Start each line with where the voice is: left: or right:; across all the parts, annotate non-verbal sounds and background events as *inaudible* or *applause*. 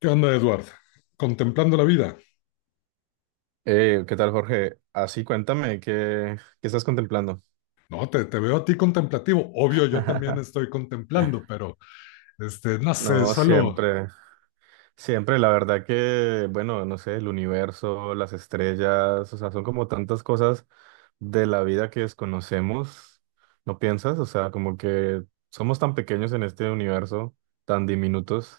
left: ¿Qué onda, Edward? ¿Contemplando la vida?
right: ¿Qué tal, Jorge? Así, cuéntame, ¿qué estás contemplando?
left: No, te veo a ti contemplativo. Obvio, yo también
right: *laughs*
left: estoy contemplando, pero no sé,
right: No,
left: solo
right: siempre, siempre, la verdad que, bueno, no sé, el universo, las estrellas, o sea, son como tantas cosas de la vida que desconocemos, ¿no piensas? O sea, como que somos tan pequeños en este universo, tan diminutos.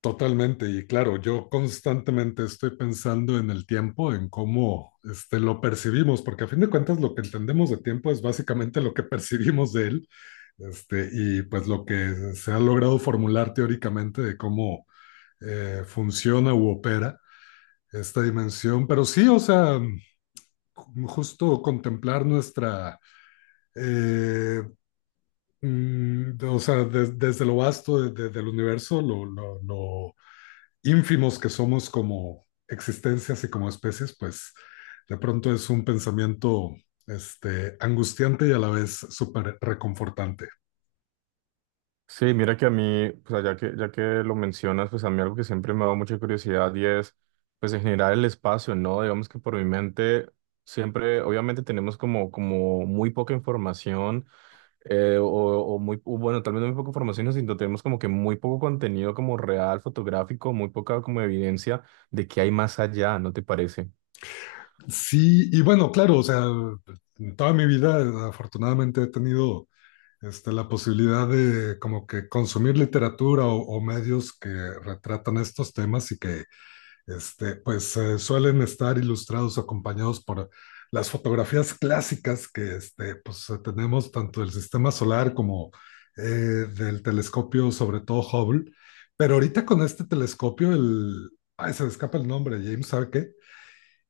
left: totalmente. Y claro, yo constantemente estoy pensando en el tiempo, en cómo lo percibimos, porque a fin de cuentas lo que entendemos de tiempo es básicamente lo que *laughs* percibimos de él, y pues lo que se ha logrado formular teóricamente de cómo funciona u opera esta dimensión. Pero sí, o sea, justo contemplar nuestra Eh, desde lo vasto del universo, lo ínfimos que somos como existencias y como especies, pues de pronto es un pensamiento angustiante y a la vez súper reconfortante.
right: Sí, mira que a mí, pues ya que lo mencionas, pues a mí algo que siempre me ha dado mucha curiosidad y es, pues en general el espacio, ¿no? Digamos que por mi mente siempre, obviamente tenemos como muy poca información o muy, o bueno, tal vez no muy poca información, ¿no? Sino tenemos como que muy poco contenido como real, fotográfico, muy poca como evidencia de que hay más allá, ¿no te parece?
left: Sí, y bueno, claro, o sea, en toda mi vida afortunadamente he tenido la posibilidad de como que consumir literatura o medios que retratan estos temas y que suelen estar ilustrados acompañados por las fotografías clásicas que tenemos tanto del sistema solar como del telescopio, sobre todo Hubble. Pero ahorita con este telescopio, Ay, se me escapa el nombre, James, ¿sabe qué?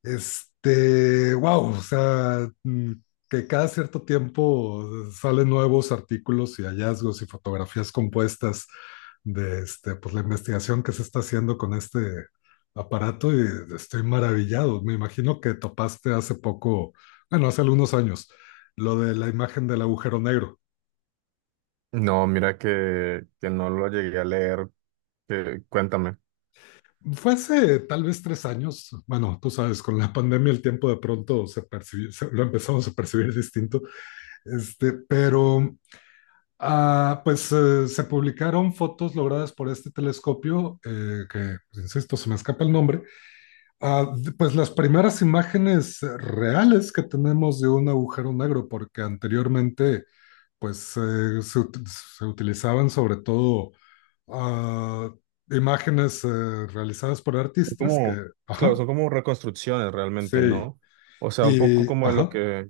left: Wow, o sea, que cada cierto tiempo salen nuevos artículos y hallazgos y fotografías compuestas de la investigación que se está haciendo con este aparato y estoy maravillado. Me imagino que topaste hace poco, bueno, hace algunos años, lo de la imagen del agujero negro.
right: No, mira que no lo llegué a leer, que, cuéntame.
left: Fue hace tal vez tres años, bueno, tú sabes, con la pandemia el tiempo de pronto se percibió, lo empezamos a percibir distinto, este, pero se publicaron fotos logradas por este telescopio, que, pues, insisto, se me escapa el nombre. Pues las primeras imágenes reales que tenemos de un agujero negro, porque anteriormente, pues se utilizaban sobre todo ah, imágenes realizadas por
right: Son
left: artistas que,
right: como, claro,
left: ajá,
right: son como reconstrucciones realmente,
left: sí,
right: ¿no? O sea, un poco
left: y,
right: como de lo
left: ajá.
right: que,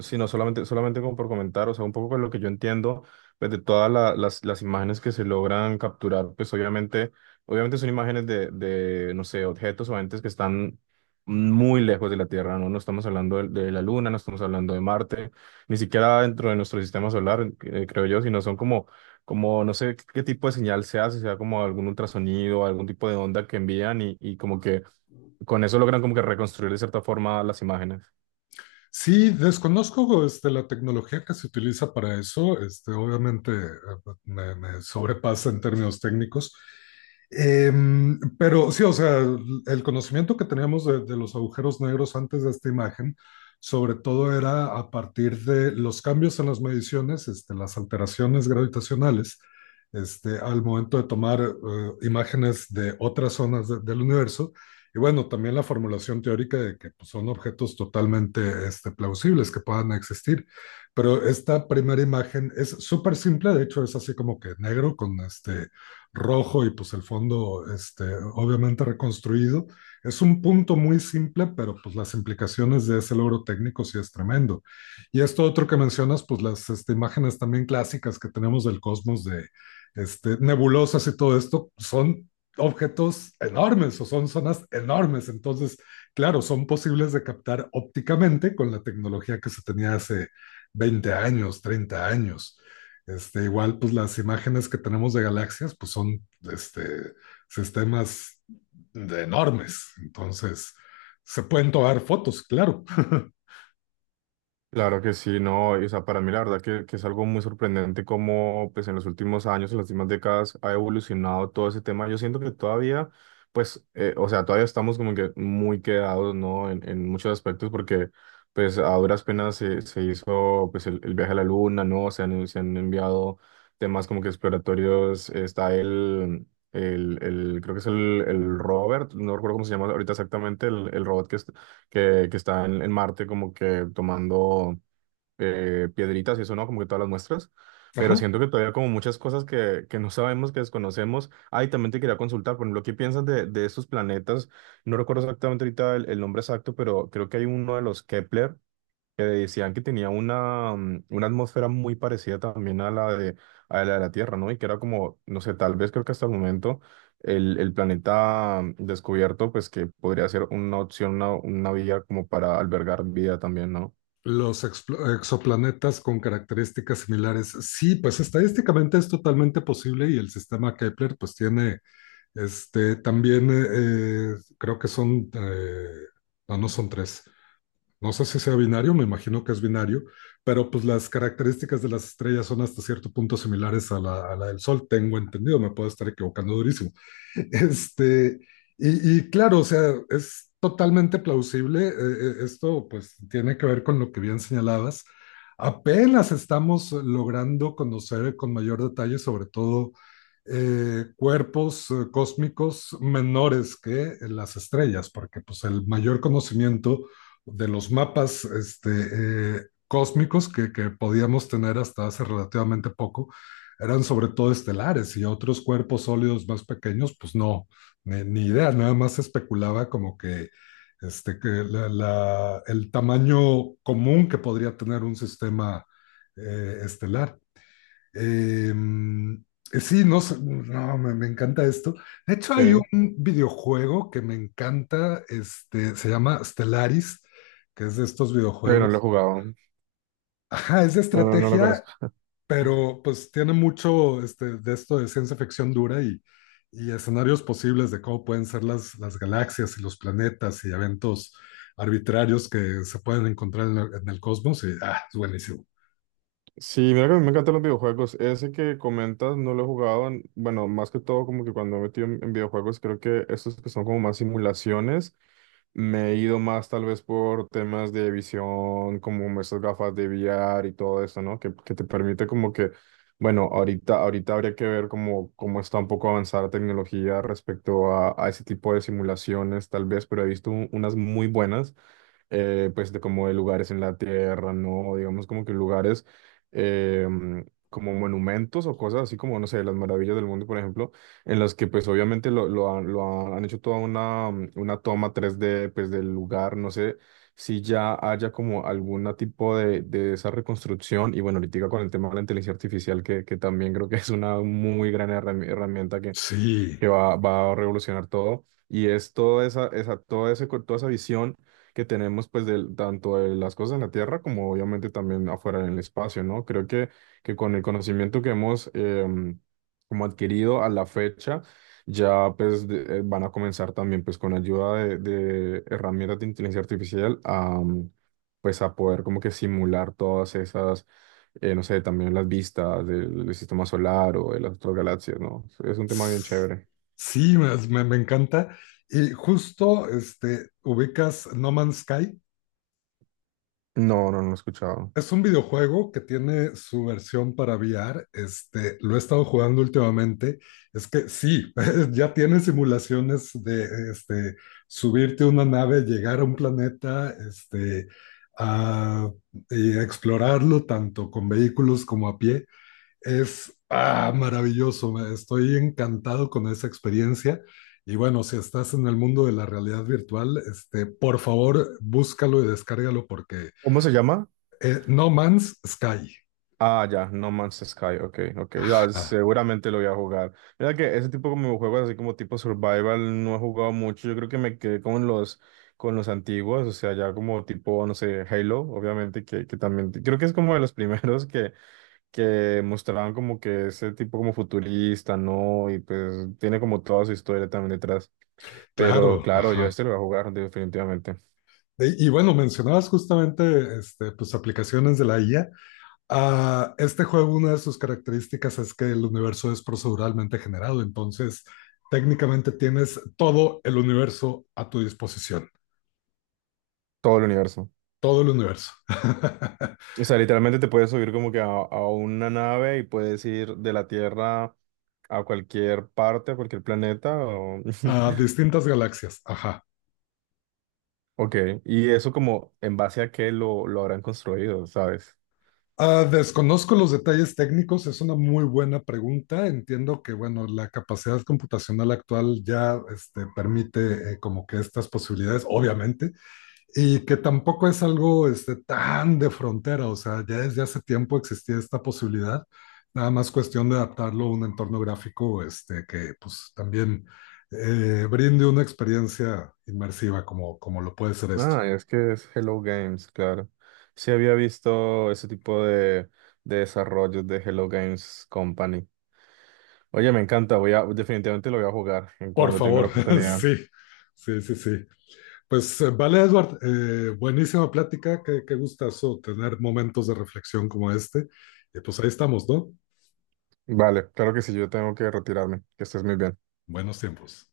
right: si no, solamente como por comentar, o sea, un poco de lo que yo entiendo, pues de todas las imágenes que se logran capturar, pues obviamente son imágenes no sé, objetos o entes que están muy lejos de la Tierra, ¿no? No estamos hablando de la Luna, no estamos hablando de Marte, ni siquiera dentro de nuestro sistema solar, creo yo, sino son como no sé qué, qué tipo de señal se hace, sea como algún ultrasonido, algún tipo de onda que envían y como que con eso logran como que reconstruir de cierta forma las imágenes.
left: Sí, desconozco la tecnología que se utiliza para eso. Este, obviamente me sobrepasa en términos técnicos. Em, pero sí, o sea, el conocimiento que teníamos de los agujeros negros antes de esta imagen, sobre todo era a partir de los cambios en las mediciones, las alteraciones gravitacionales, al momento de tomar imágenes de otras zonas del universo y bueno, también la formulación teórica de que pues, son objetos totalmente plausibles que puedan existir. Pero esta primera imagen es súper simple, de hecho es así como que negro con rojo y pues el fondo obviamente reconstruido. Es un punto muy simple, pero pues las implicaciones de ese logro técnico sí es tremendo. Y esto otro que mencionas, pues las imágenes también clásicas que tenemos del cosmos de nebulosas y todo esto, son objetos enormes o son zonas enormes. Entonces, claro, son posibles de captar ópticamente con la tecnología que se tenía hace 20 años, 30 años. Este, igual, pues las imágenes que tenemos de galaxias, pues son este, sistemas de enormes. Entonces, se pueden tomar fotos, claro. *laughs*
right: Claro que sí, no, y, o sea, para mí la verdad que es algo muy sorprendente cómo pues en los últimos años, en las últimas décadas ha evolucionado todo ese tema. Yo siento que todavía, pues, o sea, todavía estamos como que muy quedados, ¿no? En muchos aspectos porque pues a duras penas se hizo pues el viaje a la Luna, ¿no? Se han enviado temas como que exploratorios, está el creo que es el Robert, no recuerdo cómo se llama ahorita exactamente, el robot que está en Marte como que tomando piedritas y eso, ¿no? Como que todas las muestras. Pero
left: Ajá.
right: siento que todavía como muchas cosas que no sabemos, que desconocemos. Ah, y también te quería consultar, por ejemplo, ¿qué piensas de estos planetas? No recuerdo exactamente ahorita el nombre exacto, pero creo que hay uno de los Kepler que decían que tenía una atmósfera muy parecida también a la de la Tierra, ¿no? Y que era como, no sé, tal vez creo que hasta el momento el planeta descubierto, pues que podría ser una opción, una vía como para albergar vida también, ¿no?
left: Los exoplanetas con características similares. Sí, pues estadísticamente es totalmente posible y el sistema Kepler pues tiene Este, también creo que son, no son tres, no sé si sea binario, me imagino que es binario, pero pues las características de las estrellas son hasta cierto punto similares a a la del Sol, tengo entendido, me puedo estar equivocando durísimo. *laughs* Este, y claro, o sea, es totalmente plausible, esto pues tiene que ver con lo que bien señalabas. Apenas estamos logrando conocer con mayor detalle, sobre todo, cuerpos cósmicos menores que las estrellas, porque pues el mayor conocimiento de los mapas cósmicos que podíamos tener hasta hace relativamente poco eran sobre todo estelares y otros cuerpos sólidos más pequeños, pues no, ni idea, nada más especulaba como que, el tamaño común que podría tener un sistema estelar. Em, sí, no, sé, no me, me encanta esto. De hecho,
right: Sí.
left: hay un videojuego que me encanta, se llama Stellaris, que es de estos
right: No lo he
left: videojuegos.
right: jugado,
left: Ajá, es de
right: no, no, no lo
left: estrategia,
right: conozco.
left: pero pues tiene mucho de esto de ciencia ficción dura y escenarios posibles de cómo pueden ser las galaxias y los planetas y eventos arbitrarios que se pueden encontrar en, en el cosmos. Y, ah, es buenísimo.
right: Sí, mira que a mí me encantan los videojuegos, ese que comentas no lo he jugado, bueno, más que todo como que cuando me he metido en videojuegos creo que estos que son como más simulaciones. Me he ido más tal vez por temas de visión, como esas gafas de VR y todo eso, ¿no? Que te permite como que, bueno, ahorita habría que ver cómo está un poco avanzada la tecnología respecto a ese tipo de simulaciones, tal vez, pero he visto unas muy buenas pues de como de lugares en la Tierra, ¿no? Digamos como que lugares eh, como monumentos o cosas así como, no sé, las maravillas del mundo, por ejemplo, en las que pues obviamente lo han hecho toda una toma 3D pues del lugar, no sé si ya haya como algún tipo de esa reconstrucción y bueno, ahorita con el tema de la inteligencia artificial que también creo que es una muy gran herramienta que
left: Sí.
right: que va a revolucionar todo. Y es toda esa, esa, toda ese, co- toda esa visión que tenemos, pues, tanto de las cosas en la Tierra como obviamente también afuera en el espacio, ¿no? Creo que con el conocimiento que hemos como adquirido a la fecha, ya pues van a comenzar también pues con ayuda de herramientas de inteligencia artificial pues a poder como que simular todas esas, no sé, también las vistas del sistema solar o de las otras galaxias, ¿no? Es un tema bien chévere.
left: Sí, me encanta. Y justo ubicas No Man's Sky.
right: No, no, no lo he escuchado.
left: Es un videojuego que tiene su versión para VR. Este, lo he estado jugando últimamente. Es que sí, *laughs* ya tiene simulaciones de este, subirte a una nave, llegar a un planeta, a, y explorarlo tanto con vehículos como a pie. Es maravilloso, estoy encantado con esa experiencia. Y bueno, si estás en el mundo de la realidad virtual, por favor, búscalo y descárgalo porque
right: ¿Cómo se llama?
left: No Man's Sky.
right: Ah, ya, No Man's Sky, ok, ok, ya,
left: Ajá,
right: seguramente lo voy a jugar. Mira que ese tipo como de juegos así como tipo survival no he jugado mucho, yo creo que me quedé con los, antiguos, o sea, ya como tipo, no sé, Halo, obviamente, que también, creo que es como de los *laughs* primeros que mostraban como que ese tipo como futurista, ¿no? Y pues tiene como toda su historia también detrás. Pero
left: claro,
right: claro, yo
left: ajá.
right: lo voy a jugar definitivamente,
left: Y bueno, mencionabas justamente pues, aplicaciones de la IA. Ah, este juego, una de sus características es que el universo es proceduralmente generado, entonces técnicamente tienes todo el universo a tu disposición.
right: todo el universo.
left: Todo el universo, *laughs*
right: O sea, literalmente te puedes subir como que a una nave y puedes ir de la Tierra a cualquier parte, a cualquier planeta.
left: a
right: *laughs*
left: distintas galaxias, ajá.
right: Ok, y eso como en base a qué lo habrán construido, ¿sabes?
left: Ah, desconozco los detalles técnicos, es una muy buena pregunta. Entiendo que, bueno, la capacidad computacional actual ya permite como que estas posibilidades, obviamente, y que tampoco es algo tan de frontera, o sea, ya desde hace tiempo existía esta posibilidad, nada más cuestión de adaptarlo a un entorno gráfico que pues también brinde una experiencia inmersiva como, como lo puede ser esto.
right: Ah, es que es Hello Games, claro. Sí había visto ese tipo de desarrollos de Hello Games Company. Oye, me encanta, definitivamente lo voy a jugar en
left: Por
right: cuando tenga la
left: favor, *laughs*
right: oportunidad.
left: sí, sí, sí, sí. Pues vale, Edward, buenísima plática, qué gustazo tener momentos de reflexión como este. Y pues ahí estamos, ¿no?
right: Vale, claro que sí, yo tengo que retirarme. Que estés muy bien.
left: Buenos tiempos.